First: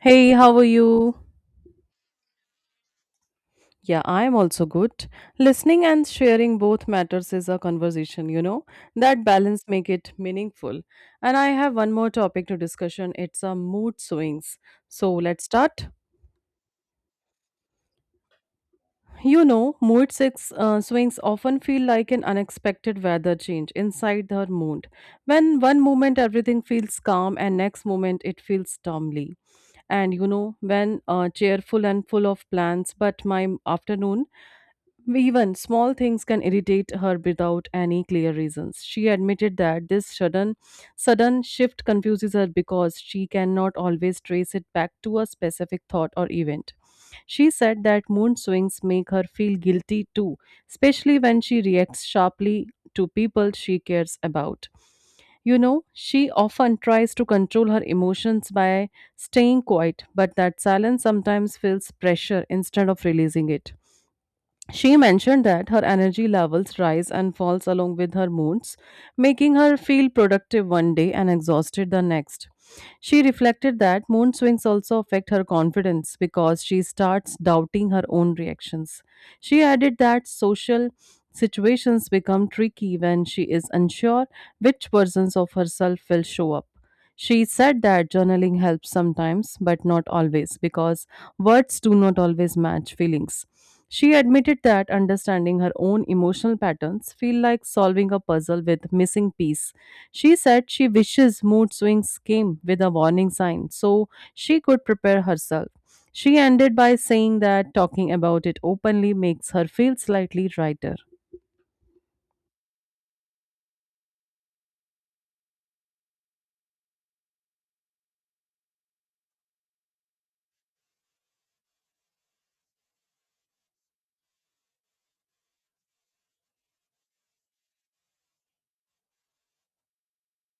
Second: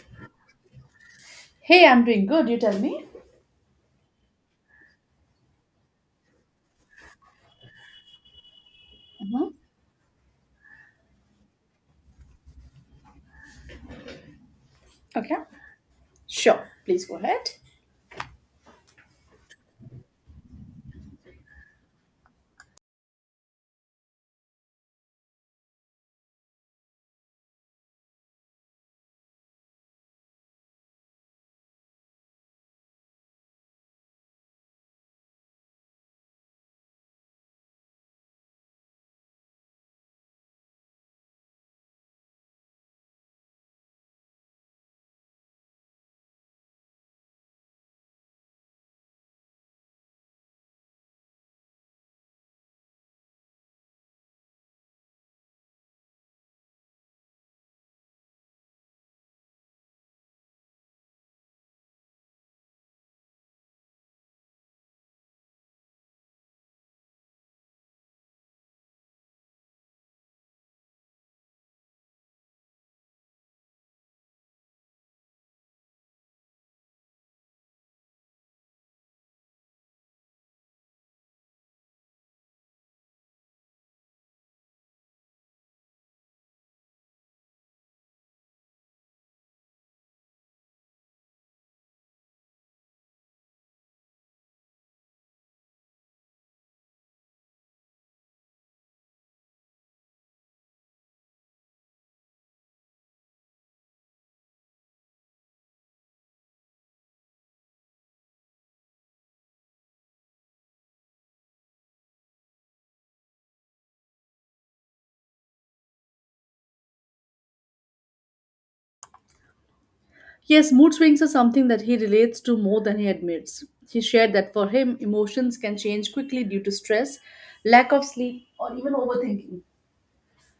Hey, how are you? Hey, I'm doing good. You tell me. Yeah, I'm also good. Listening and sharing both matters is a conversation, That Mhm. balance make it meaningful. And I have one more topic to discussion. It's a mood swings. So Okay, let's start. sure. Please go ahead. Mood six, swings often feel like an unexpected weather change inside the mood. When one moment everything feels calm and next moment it feels stormy. And you know, when cheerful and full of plans, but my afternoon. Even small things can irritate her without any clear reasons. She admitted that this sudden shift confuses her because she cannot always trace it back to a specific thought or event. She said that mood swings make her feel guilty too, especially when she reacts sharply to people she cares about. She often tries to control her emotions by staying quiet, but that silence sometimes feels pressure instead of releasing it. She mentioned that her energy levels rise and falls along with her moods, making her feel productive one day and exhausted the next. She reflected that mood swings also affect her confidence because she starts doubting her own reactions. She added that social situations become tricky when she is unsure which versions of herself will show up. She said that journaling helps sometimes, but not always, because words do not always match feelings. She admitted that understanding her own emotional patterns feel like solving a puzzle with missing piece. She said she wishes mood swings came with a warning sign so she could prepare herself. She ended by saying that talking about it openly makes her feel slightly lighter. Yes, mood swings are something that he relates to more than he admits. He shared that for him, emotions can change quickly due to stress, lack of sleep, or even overthinking.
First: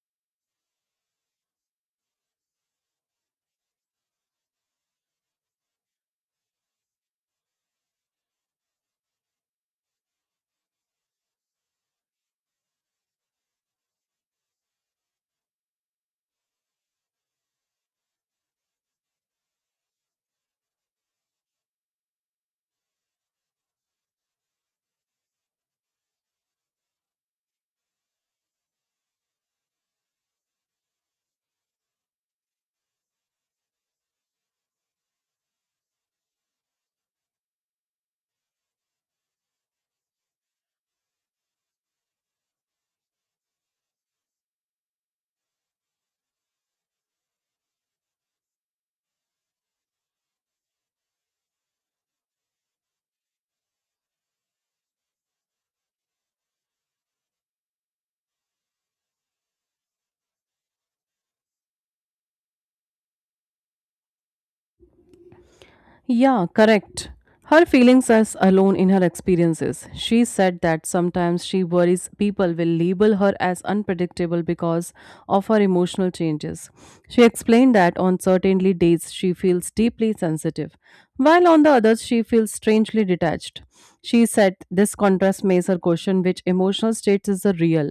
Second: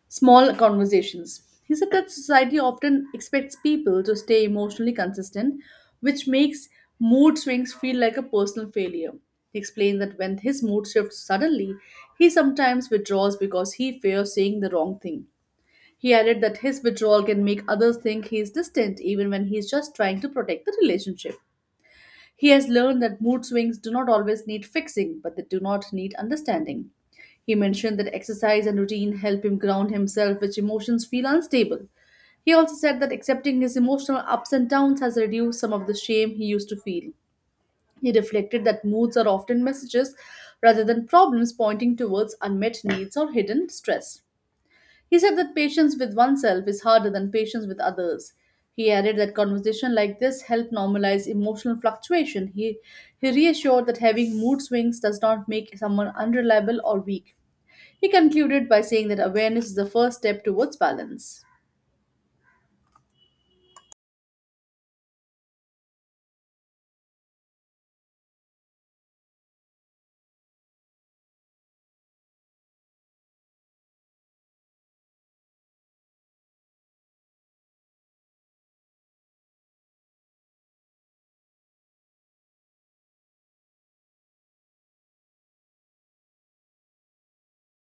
Small conversations. He said that society often expects people to stay emotionally consistent, which makes mood swings feel like a personal failure. He explained that when his mood shifts suddenly, he sometimes withdraws because he fears saying the wrong thing. He added that his withdrawal can make others think he is distant even when he is just trying to protect the relationship. He has learned that mood swings do not always need fixing, but they do not need understanding. He mentioned that exercise and routine help him ground himself, which emotions feel unstable. He also said that accepting his emotional ups and downs has reduced some of the shame he used to feel. He reflected that moods are often messages rather than problems pointing towards unmet needs or hidden stress. He said that patience with oneself is harder than patience with others. He added that conversation like this help normalize emotional fluctuation. He reassured that having mood swings does not make someone unreliable or weak. He concluded by saying that awareness is the first step towards balance. Yeah, correct. Her feelings are alone in her experiences. She said that sometimes she worries people will label her as unpredictable because of her emotional changes. She explained that on certain days she feels deeply sensitive, while on the others she feels strangely detached. She said this contrast makes her question which emotional state is the real,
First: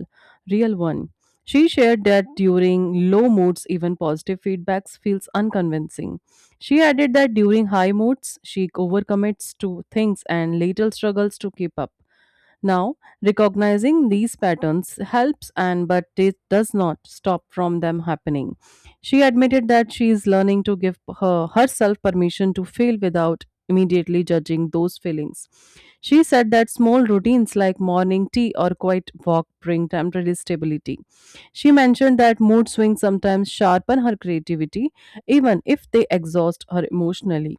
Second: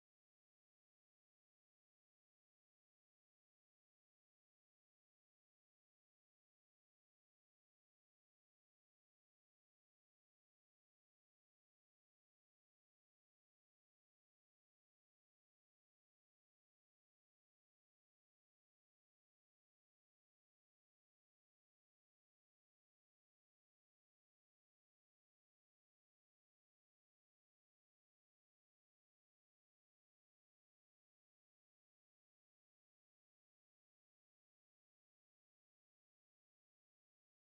real one. She shared that during low moods, even positive feedbacks feels unconvincing. She added that during high moods, she overcommits to things and later struggles to keep up. Now, recognizing these patterns helps and but it does not stop from them happening. She admitted that she is learning to give her herself permission to fail without immediately judging those feelings. She said that small routines like morning tea or quiet walk bring temporary stability. She mentioned that mood swings sometimes sharpen her creativity even if they exhaust her emotionally,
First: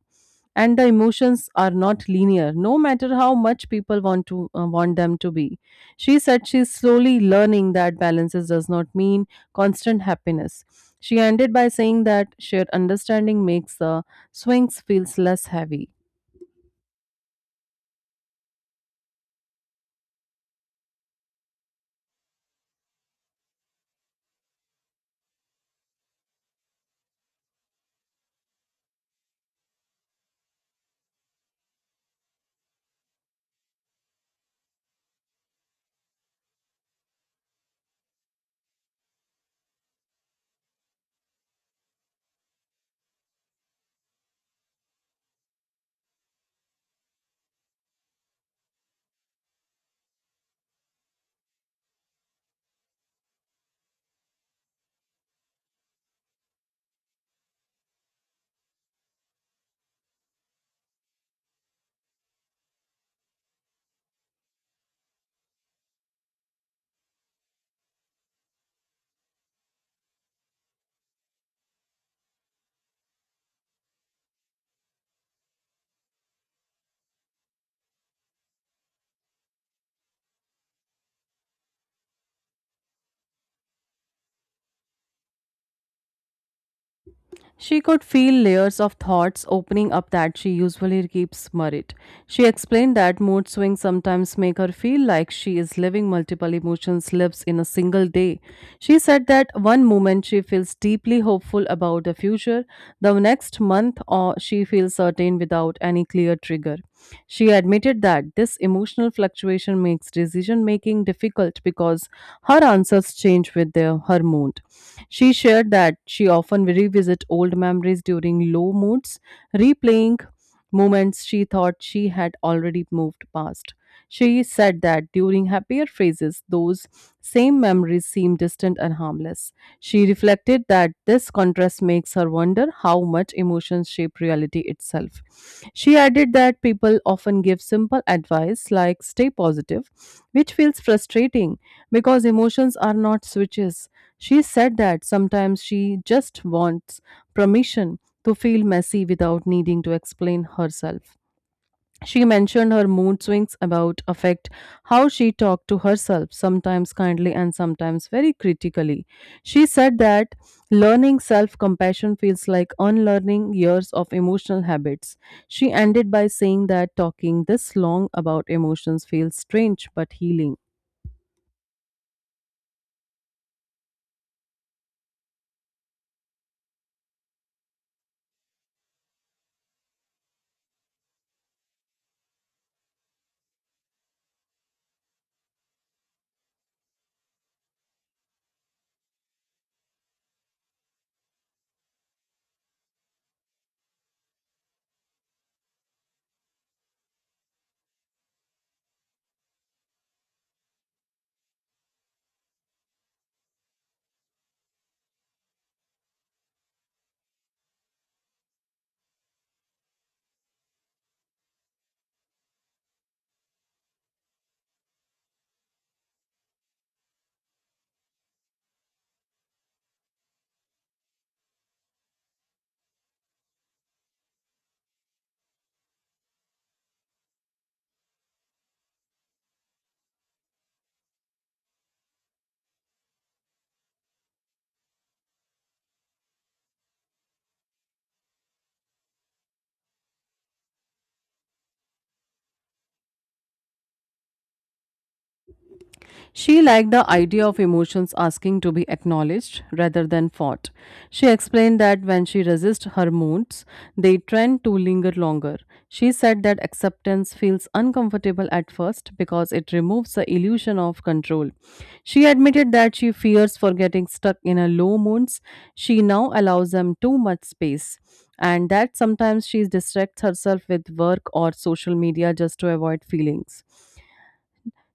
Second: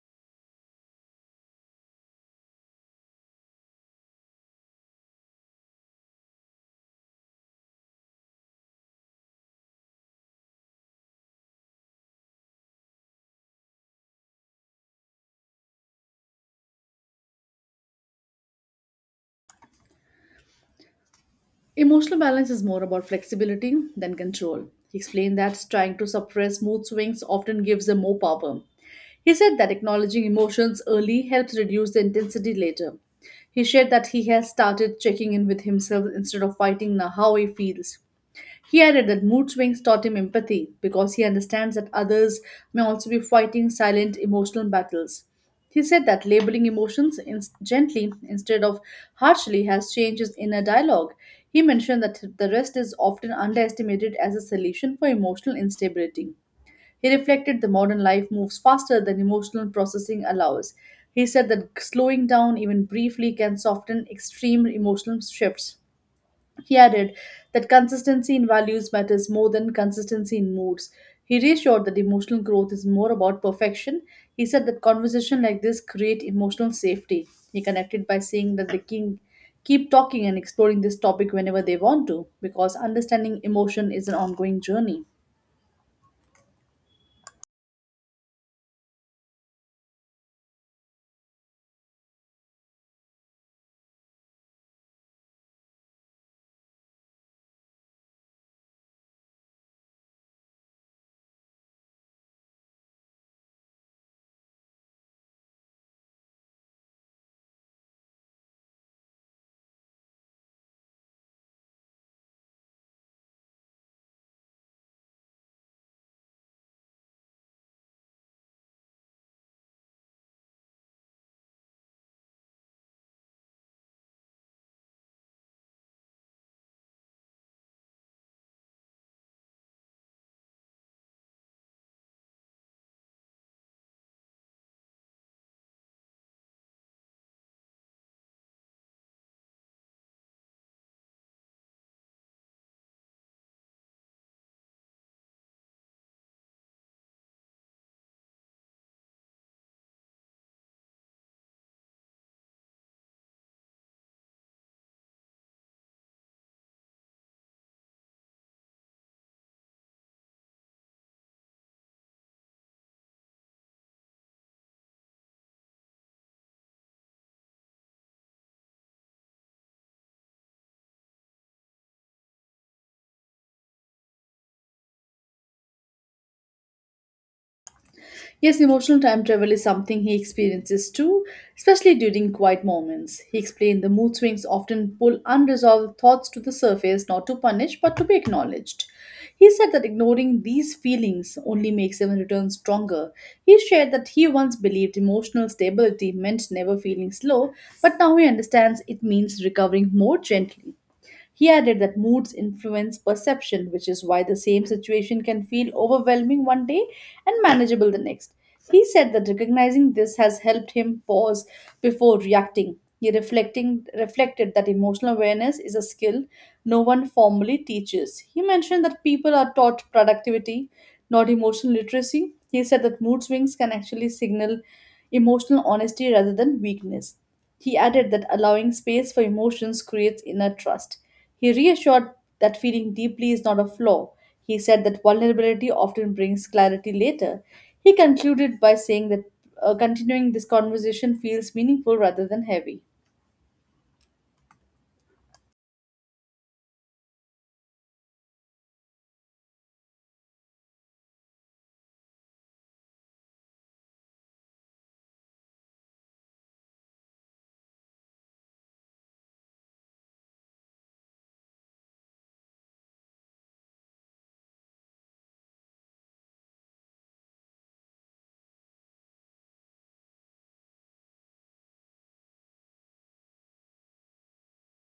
and the emotions are not linear no matter how much people want them to be. She said she's slowly learning that balances does not mean constant happiness. She ended by saying that shared understanding makes the swings feels less heavy. Emotional balance is more about flexibility than control. He explained that trying to suppress mood swings often gives them more power. He said that acknowledging emotions early helps reduce the intensity later. He shared that he has started checking in with himself instead of fighting now how he feels. He added that mood swings taught him empathy because he understands that others may also be fighting silent emotional battles. He said that labeling emotions in- gently instead of harshly has changed his inner dialogue. He mentioned that the rest is often underestimated as a solution for emotional instability. He reflected that modern life moves faster than emotional processing allows. He said that slowing down even briefly can soften extreme emotional shifts. He added that consistency in values matters more than consistency in moods. He reassured that emotional growth is more about perfection. He said that conversations like this create emotional safety. He connected by saying that the king keep talking and exploring this topic whenever they want to because understanding emotion is an ongoing journey. She could feel layers of thoughts opening up that she usually keeps buried. She explained that mood swings sometimes make her feel like she is living multiple emotions lives in a single day. She said that one moment she feels deeply hopeful about the future, the next month or she feels certain without any clear trigger. She admitted that this emotional fluctuation makes decision making difficult because her answers change with her mood. She shared that she often revisit old memories during low moods, replaying moments she thought she had already moved past. She said that during happier phases, those same memories seem distant and harmless. She reflected that this contrast makes her wonder how much emotions shape reality itself. She added that people often give simple advice like stay positive, which feels frustrating because emotions are not switches. She said that sometimes she just wants permission to feel messy without needing to explain herself. She mentioned her mood swings about affect how she talked to herself, sometimes kindly and sometimes very critically. She said that learning self compassion feels like unlearning years of emotional habits. She ended by saying that talking this long about emotions feels strange but healing. Yes, emotional time travel is something he experiences too, especially during quiet moments. He explained the mood swings often pull unresolved thoughts to the surface, not to punish, but to be acknowledged. He said that ignoring these feelings only makes them return stronger. He shared that he once believed emotional stability meant never feeling slow, but now he understands it means recovering more gently. He added that moods influence perception, which is why the same situation can feel overwhelming one day and manageable the next. He said that recognizing this has helped him pause before reacting. He reflecting reflected that emotional awareness is a skill no one formally teaches. He mentioned that people are taught productivity, not emotional literacy. He said that mood swings can actually signal emotional honesty rather than weakness. He added that allowing space for emotions creates inner trust. He reassured that feeling deeply is not a flaw. He said that vulnerability often brings clarity later. He concluded by saying that continuing this conversation feels meaningful rather than heavy. She liked the idea of emotions asking to be acknowledged rather than fought. She explained that when she resists her moods, they tend to linger longer. She said that acceptance feels uncomfortable at first because it removes the illusion of control. She admitted that she fears for getting stuck in her low moods. She now allows them too much space, and that sometimes she distracts herself with work or social media just to avoid feelings.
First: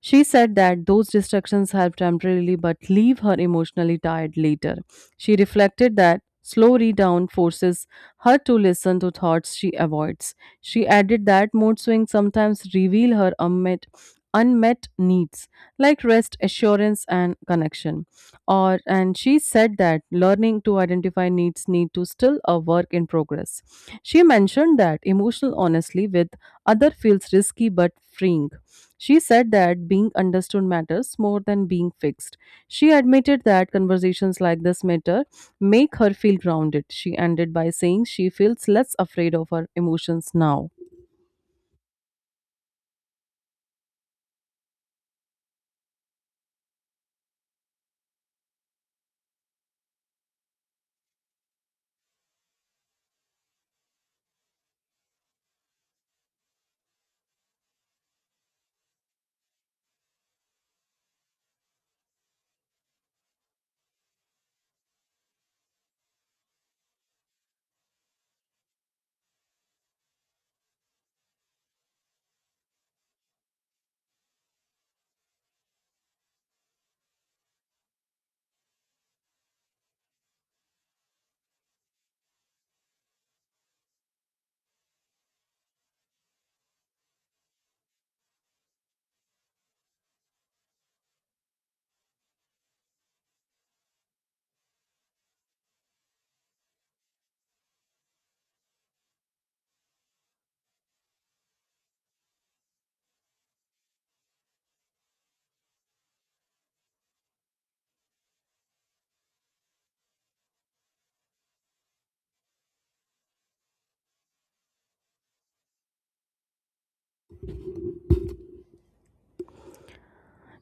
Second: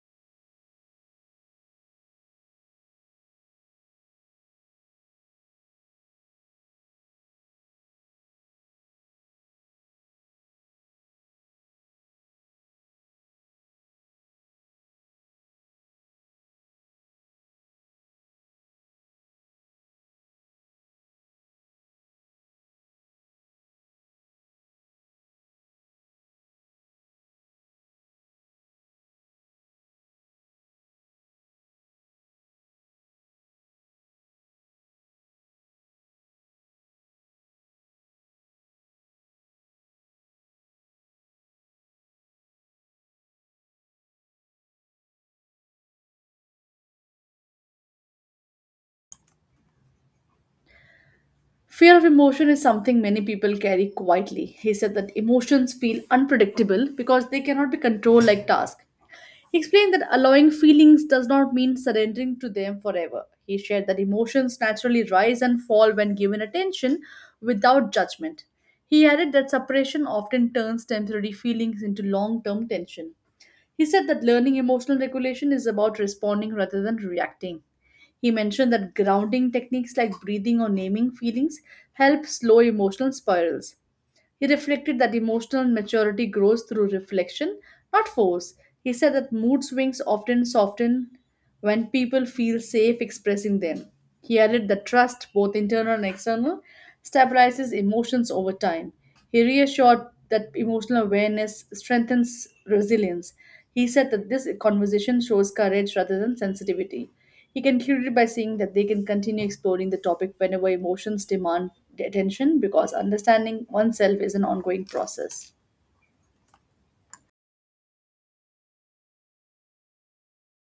She said that those distractions help temporarily but leave her emotionally tired later. She reflected that slow read-down forces her to listen to thoughts she avoids. She added that mood swings sometimes reveal her unmet needs like rest, assurance and connection. Or and she said that learning to identify needs need to still a work in progress. She mentioned that emotional honesty with other feels risky but freeing. She said that being understood matters more than being fixed. She admitted that conversations like this matter make her feel grounded. She ended by saying she feels less afraid of her emotions now. Fear of emotion is something many people carry quietly. He said that emotions feel unpredictable because they cannot be controlled like tasks. He explained that allowing feelings does not mean surrendering to them forever. He shared that emotions naturally rise and fall when given attention, without judgment. He added that separation often turns temporary feelings into long term tension. He said that learning emotional regulation is about responding rather than reacting. He mentioned that grounding techniques like breathing or naming feelings help slow emotional spirals. He reflected that emotional maturity grows through reflection, not force. He said that mood swings often soften when people feel safe expressing them. He added that trust, both internal and external, stabilizes emotions over time. He reassured that emotional awareness strengthens resilience. He said that this conversation shows courage rather than sensitivity. He concluded by saying that they can continue exploring the topic whenever emotions demand attention because understanding oneself is an ongoing process.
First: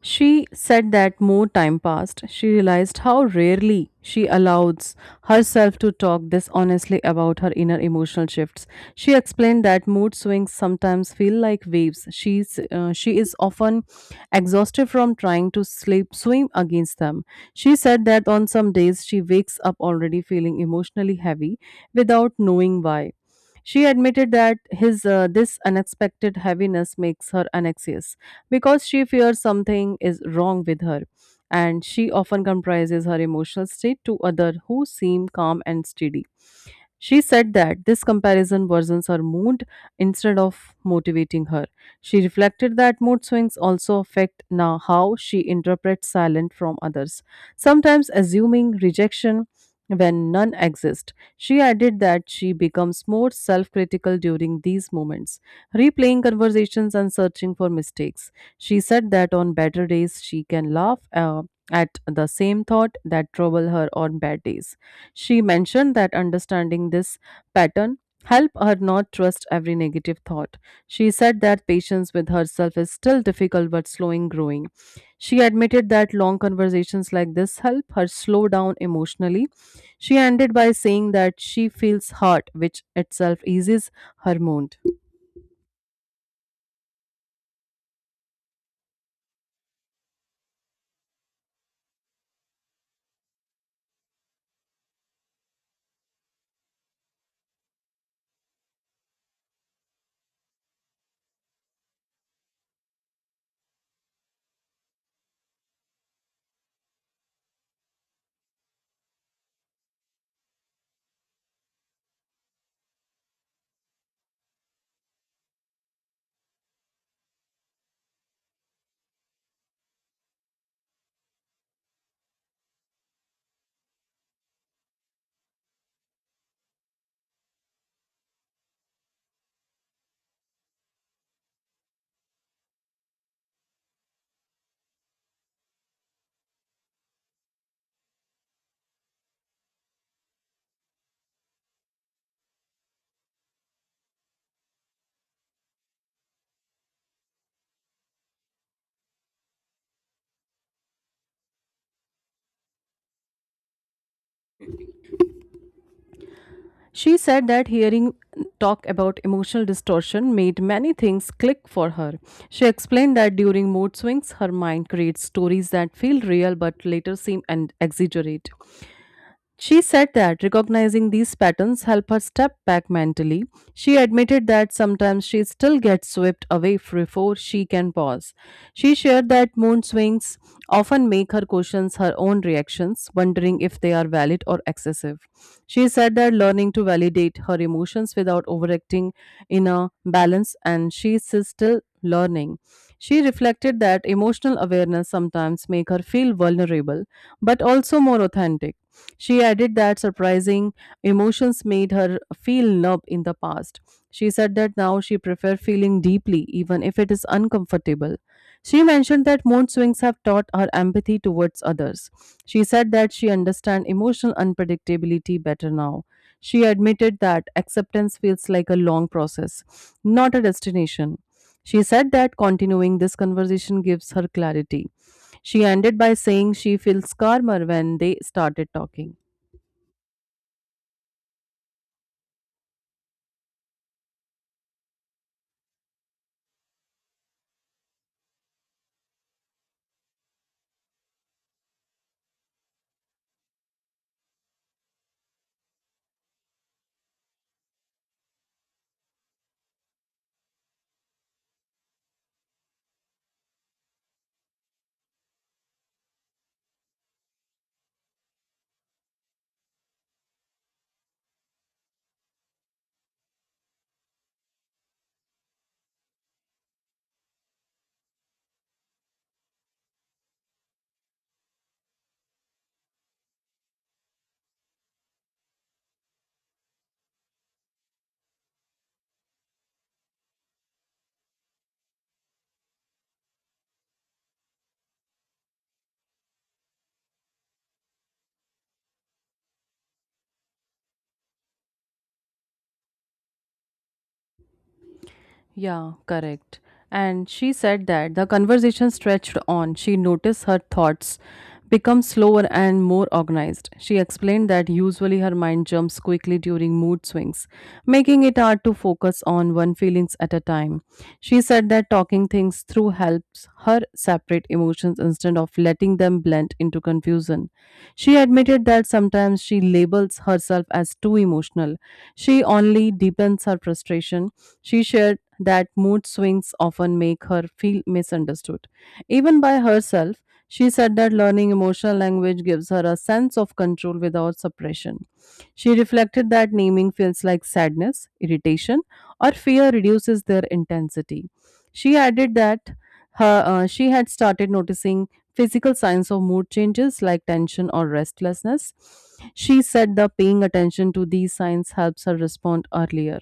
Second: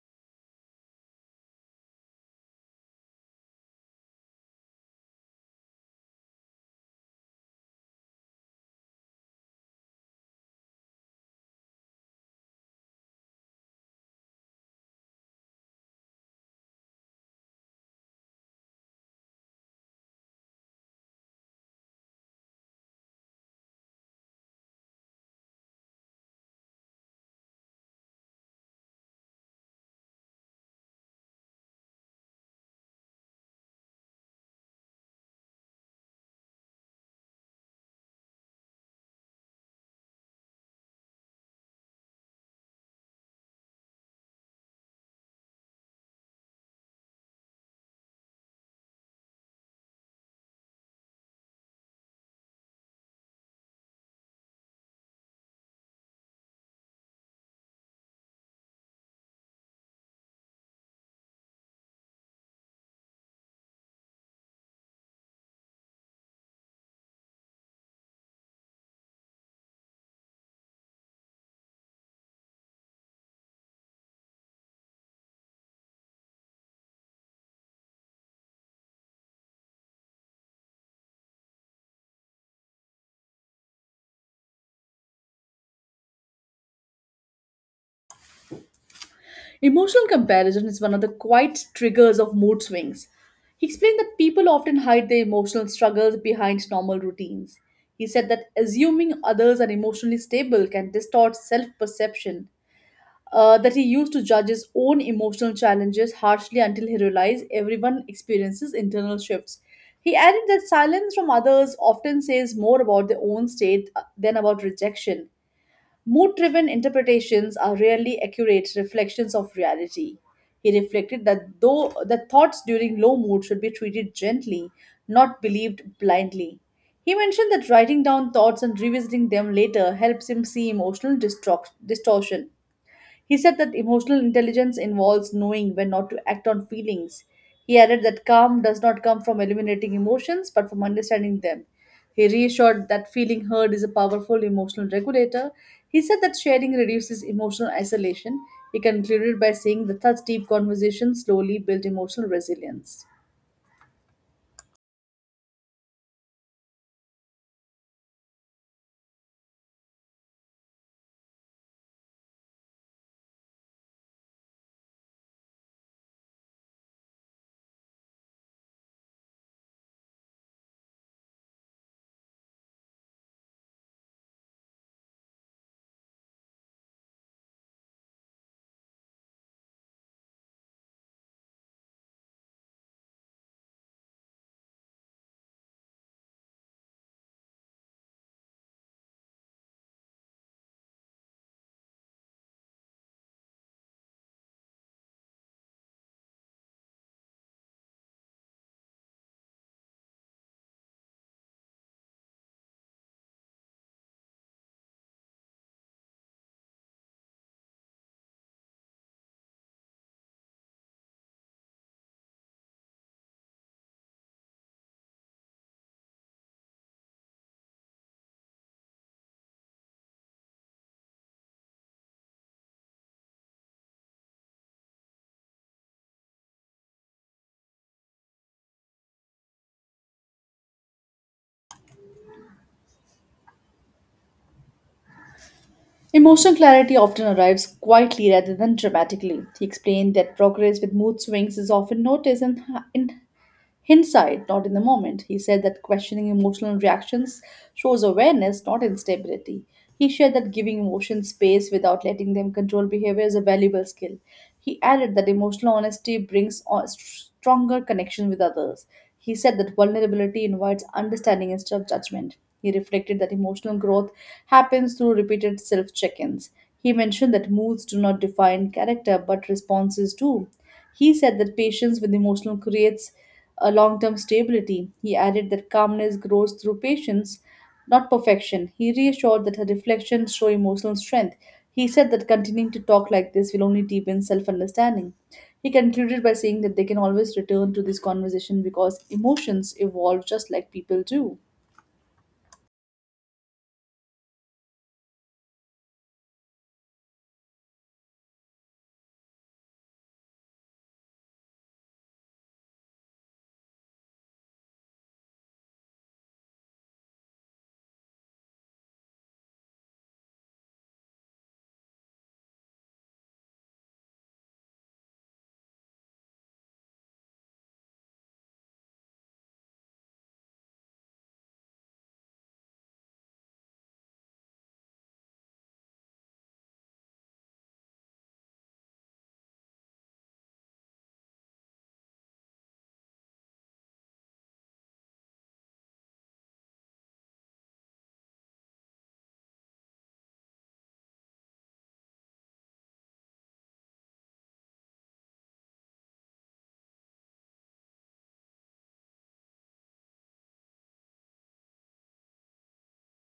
She said that more time passed, she realized how rarely she allows herself to talk this honestly about her inner emotional shifts. She explained that mood swings sometimes feel like waves. She is often exhausted from trying to sleep, swim against them. She said that on some days she wakes up already feeling emotionally heavy without knowing why. She admitted that his this unexpected heaviness makes her anxious because she fears something is wrong with her. And she often comprises her emotional state to others who seem calm and steady. She said that this comparison worsens her mood instead of motivating her. She reflected that mood swings also affect now how she interprets silence from others, sometimes assuming rejection when none exist. She added that she becomes more self-critical during these moments, replaying conversations and searching for mistakes. She said that on better days she can laugh at the same thought that trouble her on bad days. She mentioned that understanding this pattern help her not trust every negative thought. She said that patience with herself is still difficult but slowing growing. She admitted that long conversations like this help her slow down emotionally. She ended by saying that she feels hurt, which itself eases her mood. Emotional comparison is one of the quiet triggers of mood swings. He explained that people often hide their emotional struggles behind normal routines. He said that assuming others are emotionally stable can distort self perception, that he used to judge his own emotional challenges harshly until he realized everyone experiences internal shifts. He added that silence from others often says more about their own state than about rejection. Mood driven interpretations are rarely accurate reflections of reality. He reflected that though that thoughts during low mood should be treated gently, not believed blindly. He mentioned that writing down thoughts and revisiting them later helps him see emotional distortion. He said that emotional intelligence involves knowing when not to act on feelings. He added that calm does not come from eliminating emotions but from understanding them. He reassured that feeling heard is a powerful emotional regulator. He said that sharing reduces emotional isolation. He concluded by saying that such deep conversations slowly build emotional resilience. She said that hearing talk about emotional distortion made many things click for her. She explained that during mood swings, her mind creates stories that feel real but later seem and exaggerate. She said that recognizing these patterns help her step back mentally. She admitted that sometimes she still gets swept away before she can pause. She shared that mood swings often make her question her own reactions, wondering if they are valid or excessive. She said that learning to validate her emotions without overacting in a balance and she is still learning. She reflected that emotional awareness sometimes make her feel vulnerable but also more authentic. She added that surprising emotions made her feel numb in the past. She said that now she prefers feeling deeply, even if it is uncomfortable. She mentioned that mood swings have taught her empathy towards others. She said that she understands emotional unpredictability better now. She admitted that acceptance feels like a long process, not a destination. She said that continuing this conversation gives her clarity. She ended by saying she feels calmer when they started talking. Emotional clarity often arrives quietly rather than dramatically. He explained that progress with mood swings is often noticed and Hindsight, not in the moment. He said that questioning emotional reactions shows awareness, not instability. He shared that giving emotions space without letting them control behavior is a valuable skill. He added that emotional honesty brings a stronger connection with others. He said that vulnerability invites understanding instead of judgment. He reflected that emotional growth happens through repeated self check ins. He mentioned that moods do not define character, but responses do. He said that patience with emotional creates a long term stability. He added that calmness grows through patience, not perfection. He reassured that her reflections show emotional strength. He said that continuing to talk like this will only deepen self understanding. He concluded by saying that they can always return to this conversation because emotions evolve just like people do. Yeah, correct. And she said that the conversation stretched on. She noticed her thoughts become slower and more organized. She explained that usually her mind jumps quickly during mood swings, making it hard to focus on one feelings at a time. She said that talking things through helps her separate emotions instead of letting them blend into confusion. She admitted that sometimes she labels herself as too emotional. She only deepens her frustration. She shared that mood swings often make her feel misunderstood. Even by herself, she said that learning emotional language gives her a sense of control without suppression. She reflected that naming feels like sadness, irritation, or fear reduces their intensity. She added that she had started noticing physical signs of mood changes like tension or restlessness. She said the paying attention to these signs helps her respond earlier.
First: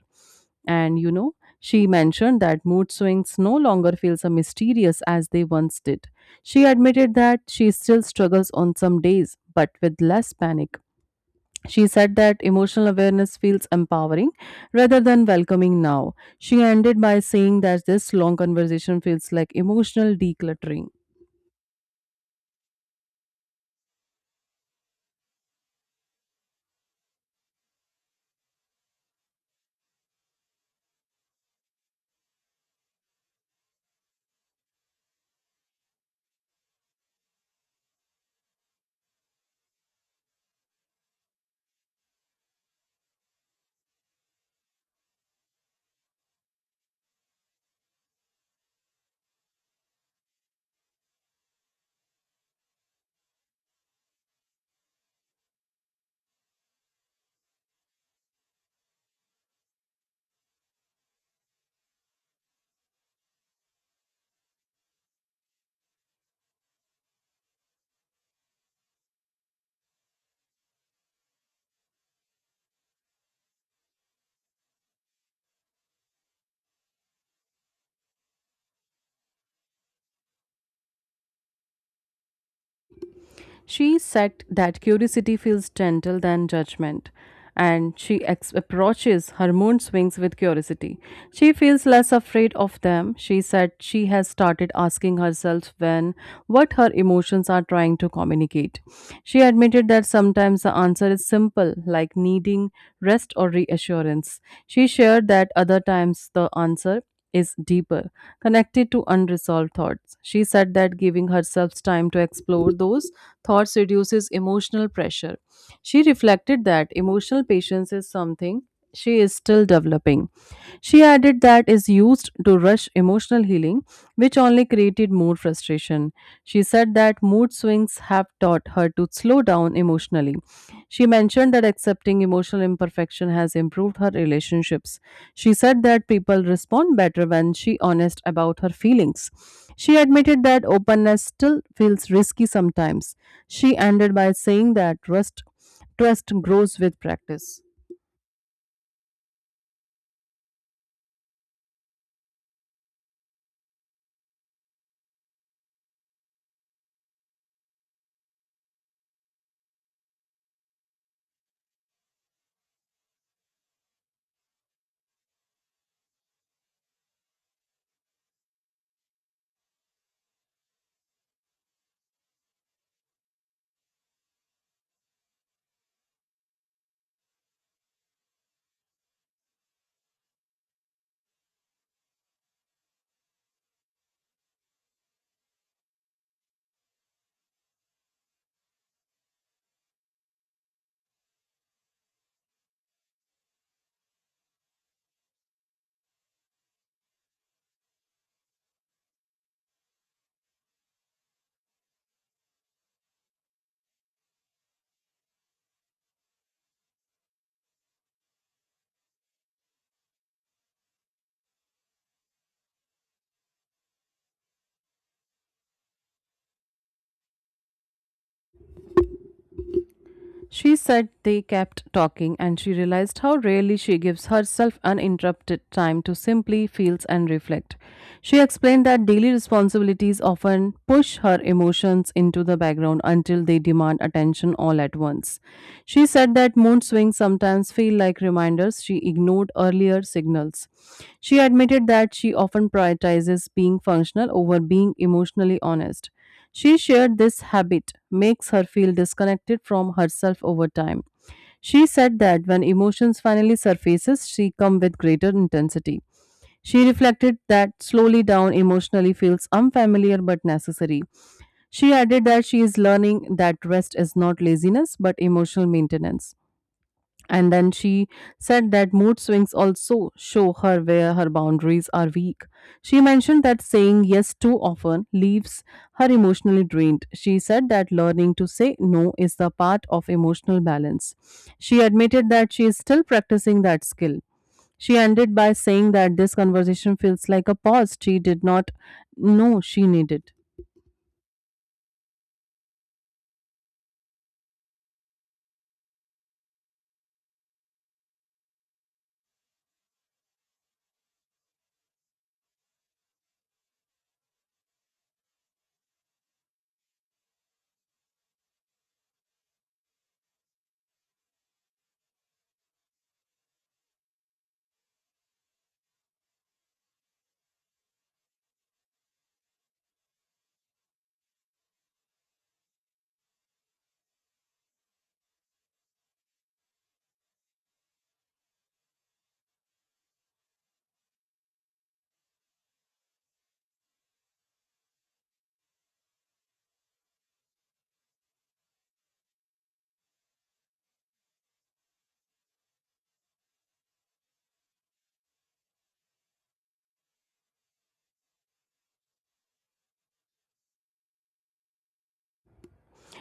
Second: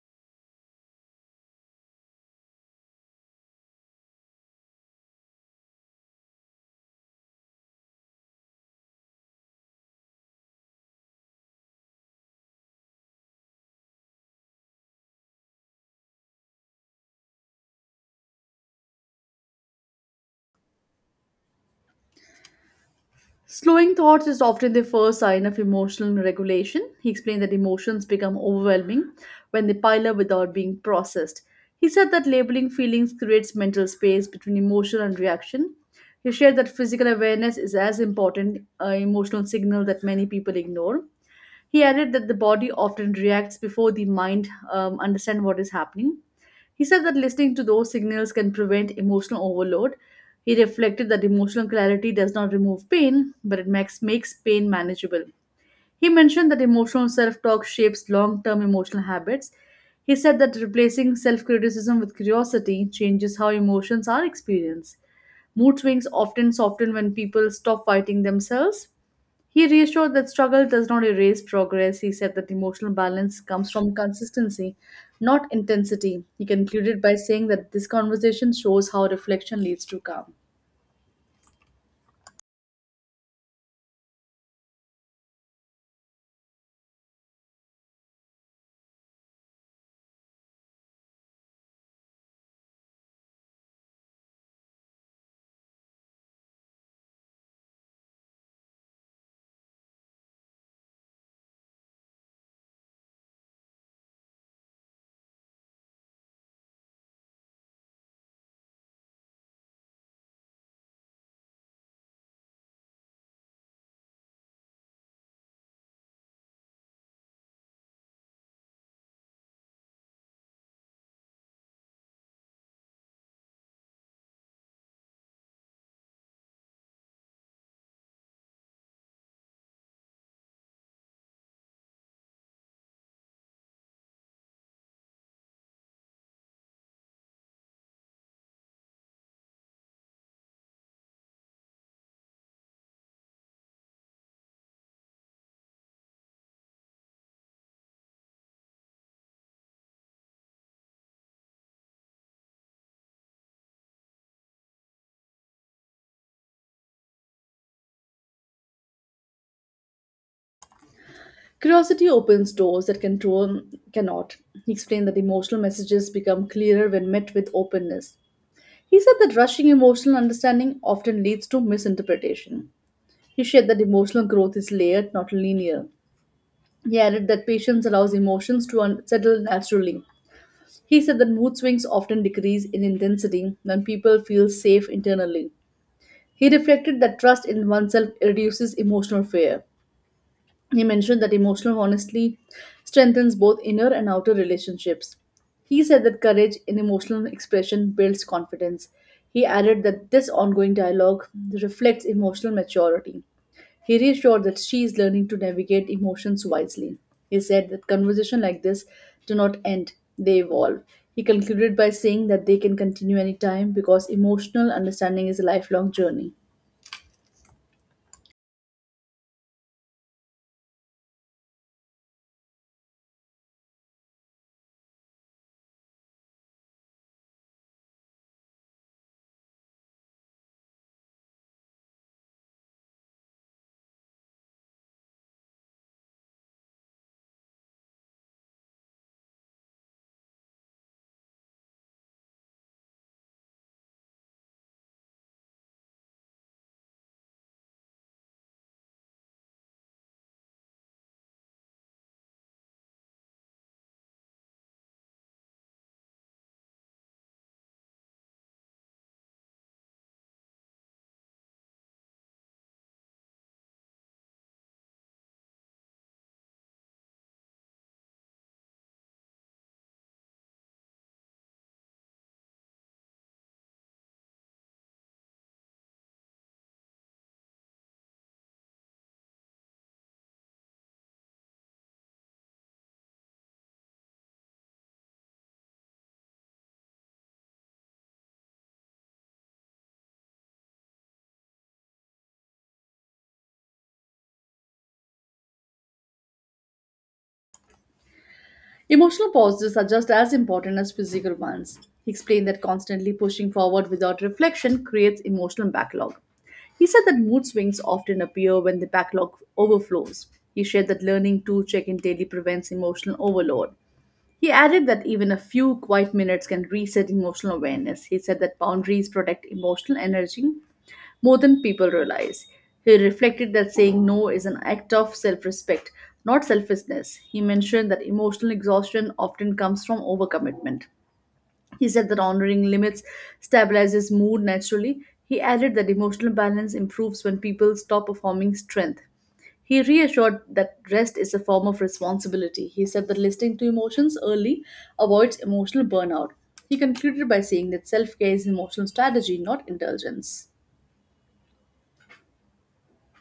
And you know, she mentioned that mood swings no longer feel so mysterious as they once did. She admitted that she still struggles on some days, but with less panic. She said that emotional awareness feels empowering rather than welcoming now. She ended by saying that this long conversation feels like emotional decluttering. Slowing thoughts is often the first sign of emotional regulation. He explained that emotions become overwhelming when they pile up without being processed. He said that labeling feelings creates mental space between emotion and reaction. He shared that physical awareness is as important an emotional signal that many people ignore. He added that the body often reacts before the mind understand what is happening. He said that listening to those signals can prevent emotional overload. He reflected that emotional clarity does not remove pain, but it makes pain manageable. He mentioned that emotional self talk shapes long term emotional habits. He said that replacing self criticism with curiosity changes how emotions are experienced. Mood swings often soften when people stop fighting themselves. He reassured that struggle does not erase progress. He said that emotional balance comes from consistency, not intensity. He concluded by saying that this conversation shows how reflection leads to calm. She said that curiosity feels gentle than judgment, and she approaches her moon swings with curiosity. She feels less afraid of them. She said she has started asking herself when what her emotions are trying to communicate. She admitted that sometimes the answer is simple, like needing rest or reassurance. She shared that other times the answer is deeper, connected to unresolved thoughts. She said that giving herself time to explore those thoughts reduces emotional pressure. She reflected that emotional patience is something she is still developing. She added that is used to rush emotional healing, which only created more frustration. She said that mood swings have taught her to slow down emotionally. She mentioned that accepting emotional imperfection has improved her relationships. She said that people respond better when she honest about her feelings. She admitted that openness still feels risky sometimes. She ended by saying that trust grows with practice. Curiosity opens doors that control cannot. He explained that emotional messages become clearer when met with openness. He said that rushing emotional understanding often leads to misinterpretation. He shared that emotional growth is layered, not linear. He added that patience allows emotions to settle naturally. He said that mood swings often decrease in intensity when people feel safe internally. He reflected that trust in oneself reduces emotional fear. He mentioned that emotional honesty strengthens both inner and outer relationships. He said that courage in emotional expression builds confidence. He added that this ongoing dialogue reflects emotional maturity. He reassured that she is learning to navigate emotions wisely. He said that conversations like this do not end, they evolve. He concluded by saying that they can continue anytime because emotional understanding is a lifelong journey. She said they kept talking, and she realized how rarely she gives herself uninterrupted time to simply feel and reflect. She explained that daily responsibilities often push her emotions into the background until they demand attention all at once. She said that mood swings sometimes feel like reminders she ignored earlier signals. She admitted that she often prioritizes being functional over being emotionally honest. She shared this habit makes her feel disconnected from herself over time. She said that when emotions finally surfaces, she come with greater intensity. She reflected that slowly down emotionally feels unfamiliar but necessary. She added that she is learning that rest is not laziness but emotional maintenance. And then she said that mood swings also show her where her boundaries are weak. She mentioned that saying yes too often leaves her emotionally drained. She said that learning to say no is the part of emotional balance. She admitted that she is still practicing that skill. She ended by saying that this conversation feels like a pause she did not know she needed. Emotional pauses are just as important as physical ones. He explained that constantly pushing forward without reflection creates emotional backlog. He said that mood swings often appear when the backlog overflows. He shared that learning to check in daily prevents emotional overload. He added that even a few quiet minutes can reset emotional awareness. He said that boundaries protect emotional energy more than people realize. He reflected that saying no is an act of self respect, not selfishness. He mentioned that emotional exhaustion often comes from overcommitment. He said that honoring limits stabilizes mood naturally. He added that emotional balance improves when people stop performing strength. He reassured that rest is a form of responsibility. He said that listening to emotions early avoids emotional burnout. He concluded by saying that self care is an emotional strategy, not indulgence.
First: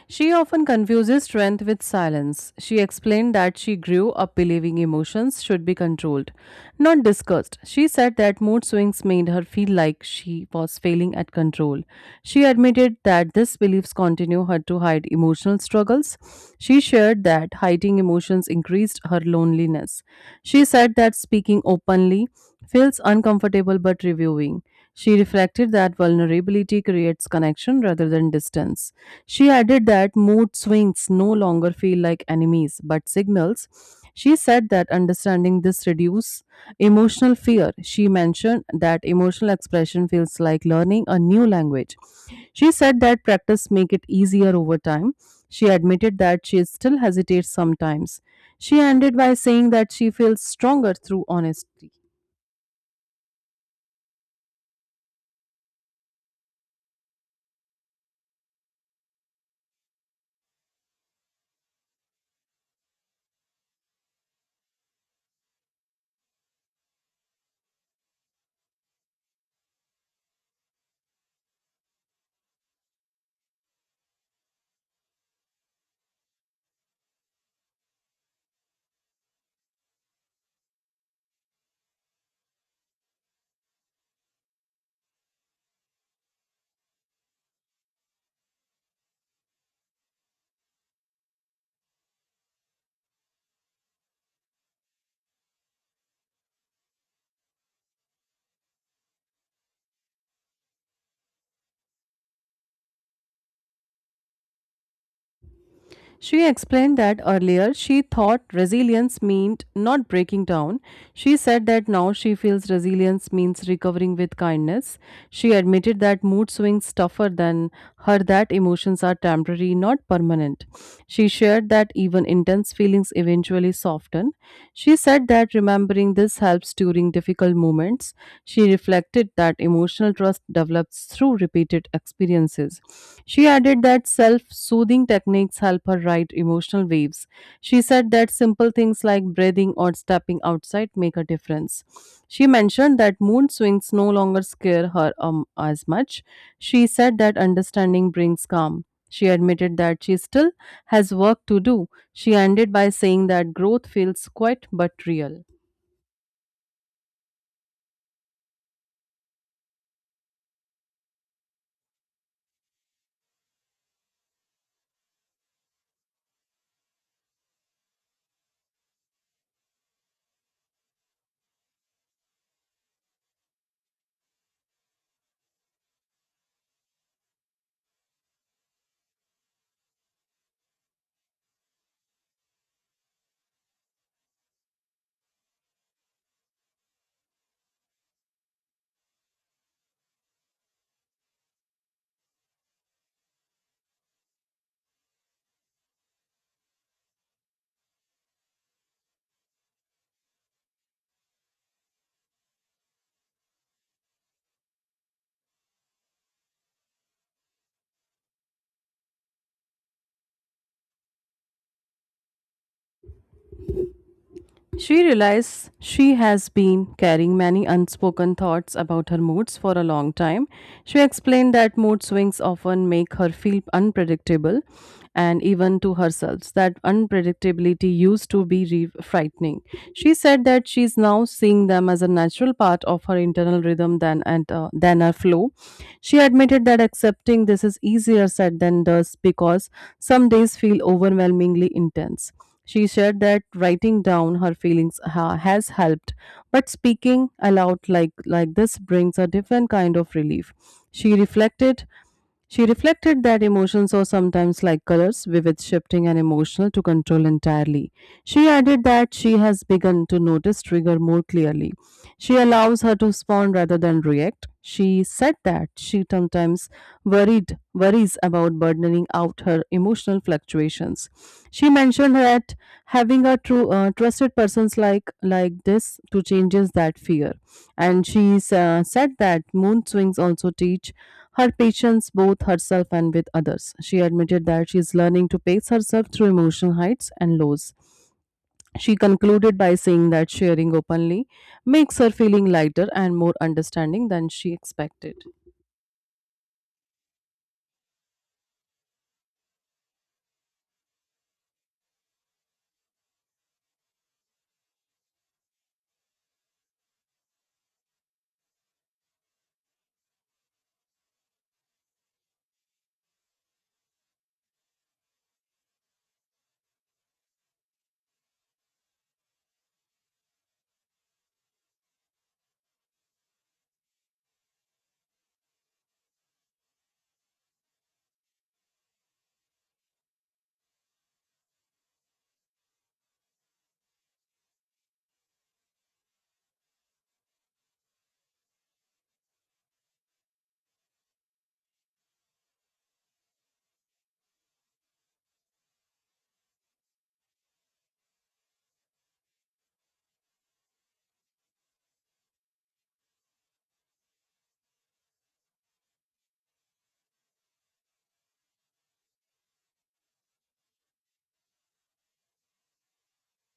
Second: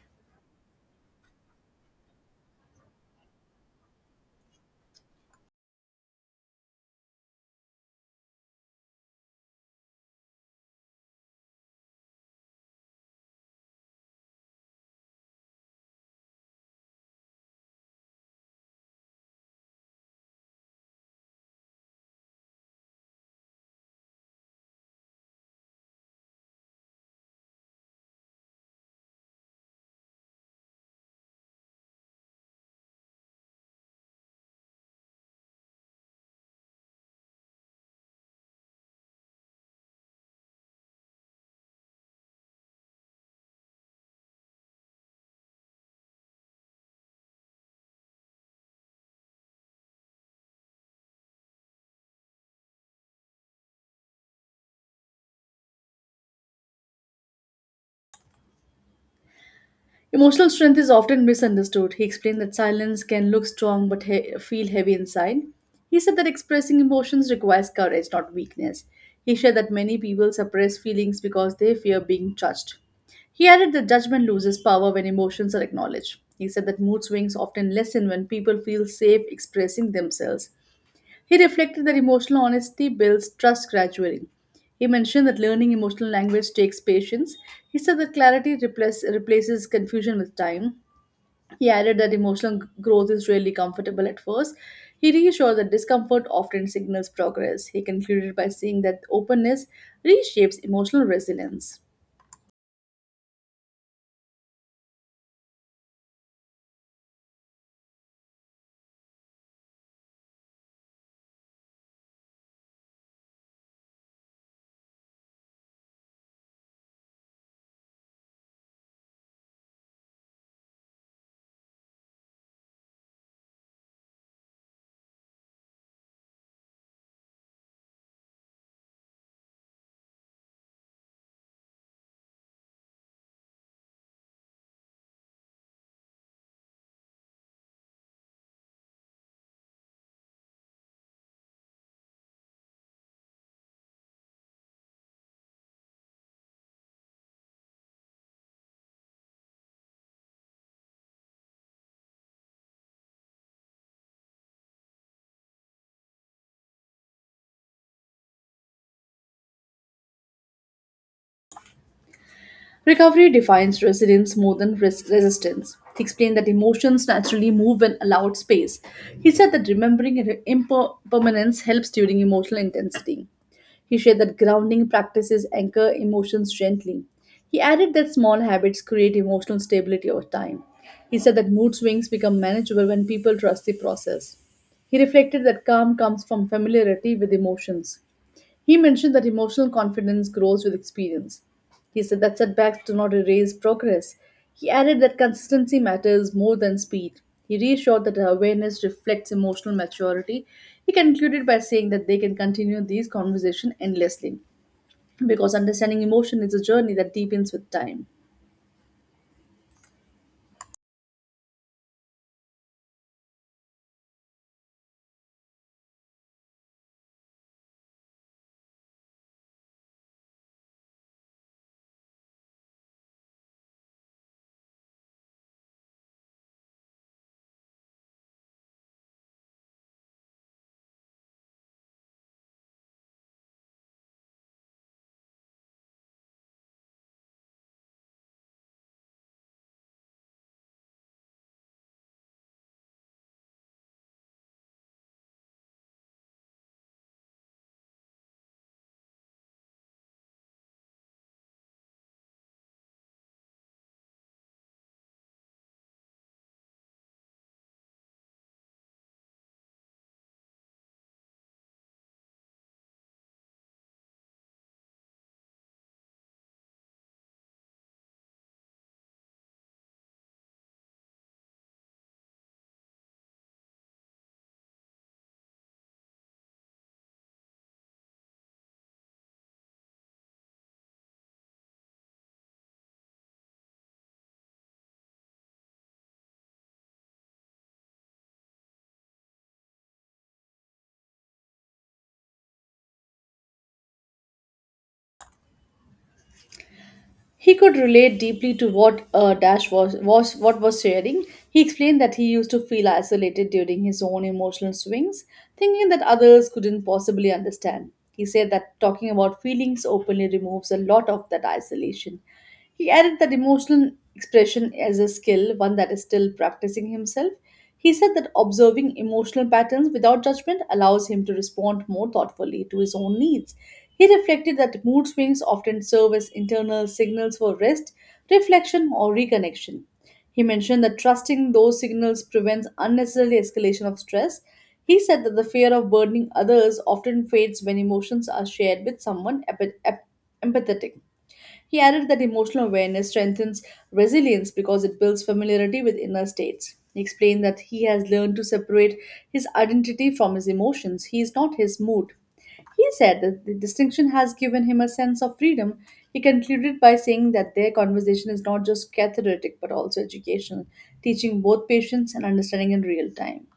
She often confuses strength with silence. She explained that she grew up believing emotions should be controlled, not discussed. She said that mood swings made her feel like she was failing at control. She admitted that these beliefs continue her to hide emotional struggles. She shared that hiding emotions increased her loneliness. She said that speaking openly feels uncomfortable but reviewing. She reflected that vulnerability creates connection rather than distance. She added that mood swings no longer feel like enemies but signals. She said that understanding this reduces emotional fear. She mentioned that emotional expression feels like learning a new language. She said that practice make it easier over time. She admitted that she still hesitates sometimes. She ended by saying that she feels stronger through honesty. Emotional strength is often misunderstood. He explained that silence can look strong but feel heavy inside. He said that expressing emotions requires courage, not weakness. He shared that many people suppress feelings because they fear being judged. He added that judgment loses power when emotions are acknowledged. He said that mood swings often lessen when people feel safe expressing themselves. He reflected that emotional honesty builds trust gradually. He mentioned that learning emotional language takes patience. He said that clarity replaces confusion with time. He added that emotional growth is rarely comfortable at first. He reassured that discomfort often signals progress. He concluded by saying that openness reshapes emotional resilience. She explained that earlier she thought resilience meant not breaking down. She said that now she feels resilience means recovering with kindness. She admitted that mood swings tougher than her that emotions are temporary, not permanent. She shared said that even intense feelings eventually soften. She said that remembering this helps during difficult moments. She reflected that emotional trust develops through repeated experiences. She added that self soothing techniques help her ride emotional waves. She said that simple things like breathing or stepping outside make a difference. She mentioned that mood swings no longer scare her as much. She said that understanding brings calm. She admitted that she still has work to do. She ended by saying that growth feels quiet but real. Recovery defines resilience more than risk resistance. He explained that emotions naturally move when allowed space. He said that remembering impermanence helps during emotional intensity. He shared that grounding practices anchor emotions gently. He added that small habits create emotional stability over time. He said that mood swings become manageable when people trust the process. He reflected that calm comes from familiarity with emotions. He mentioned that emotional confidence grows with experience. He said that setbacks do not erase progress. He added that consistency matters more than speed. He reassured that awareness reflects emotional maturity. He concluded by saying that they can continue these conversations endlessly because understanding emotion is a journey that deepens with time. She realizes she has been carrying many unspoken thoughts about her moods for a long time. She explained that mood swings often make her feel unpredictable and even to herself that unpredictability used to be frightening. She said that she is now seeing them as a natural part of her internal rhythm than and than a flow. She admitted that accepting this is easier said than does because some days feel overwhelmingly intense. She shared that writing down her feelings has helped, but speaking aloud like this brings a different kind of relief. She reflected she reflected that emotions are sometimes like colors, vivid, shifting, and emotional to control entirely. She added that she has begun to notice trigger more clearly. She allows her to respond rather than react. She said that she sometimes worried worries about burdening out her emotional fluctuations. She mentioned that having a true trusted persons like this to changes that fear, and said that moon swings also teach her patience both herself and with others. She admitted that she is learning to pace herself through emotional heights and lows. She concluded by saying that sharing openly makes her feeling lighter and more understanding than she expected. He could relate deeply to what Dash was sharing. He explained that he used to feel isolated during his own emotional swings, thinking that others couldn't possibly understand. He said that talking about feelings openly removes a lot of that isolation. He added that emotional expression is a skill, one that is still practicing himself. He said that observing emotional patterns without judgment allows him to respond more thoughtfully to his own needs. He reflected that mood swings often serve as internal signals for rest, reflection, or reconnection. He mentioned that trusting those signals prevents unnecessary escalation of stress. He said that the fear of burdening others often fades when emotions are shared with someone empathetic. He added that emotional awareness strengthens resilience because it builds familiarity with inner states. He explained that he has learned to separate his identity from his emotions. He is not his mood. He said that the distinction has given him a sense of freedom. He concluded by saying that their conversation is not just cathartic but also educational, teaching both patience and understanding in real time.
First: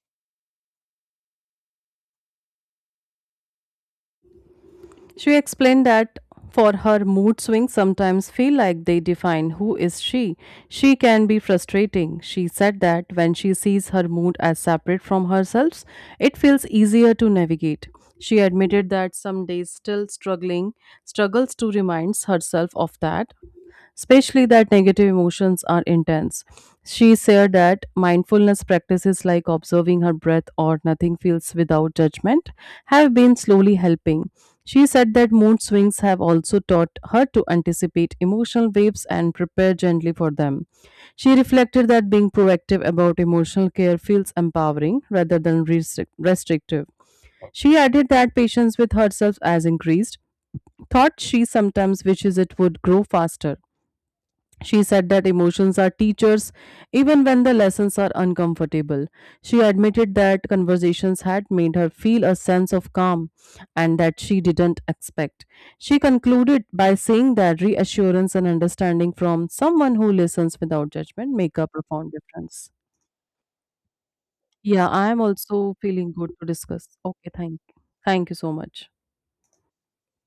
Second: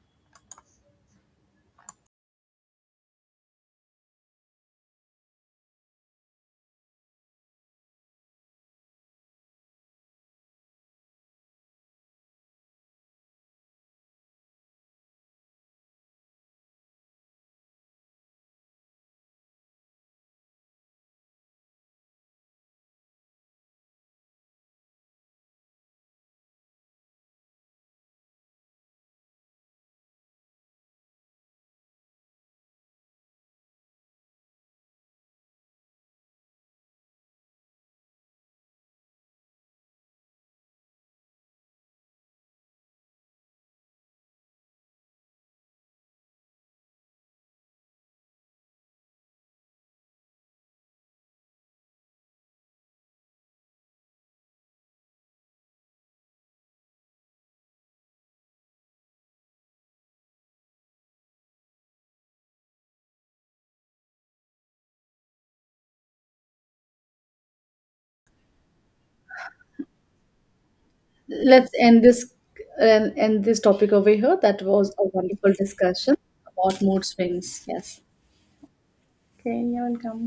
She explained that for her mood swings sometimes feel like they define who is she. She can be frustrating. She said that when she sees her mood as separate from herself, it feels easier to navigate. She admitted that some days still struggling struggles to remind herself of that especially that negative emotions are intense. She said that mindfulness practices like observing her breath or nothing feels without judgment have been slowly helping. She said that mood swings have also taught her to anticipate emotional waves and prepare gently for them. She reflected that being proactive about emotional care feels empowering rather than restrictive. She added that patience with herself has increased, thought she sometimes wishes it would grow faster. She said that emotions are teachers even when the lessons are uncomfortable. She admitted that conversations had made her feel a sense of calm and that she didn't expect. She concluded by saying that reassurance and understanding from someone who listens without judgment make a Let's end profound this difference. and end this topic over here. That Yeah, was a I am wonderful also feeling discussion good to about discuss. mood Okay, swings. Yes. thank you so much. Cranial gum.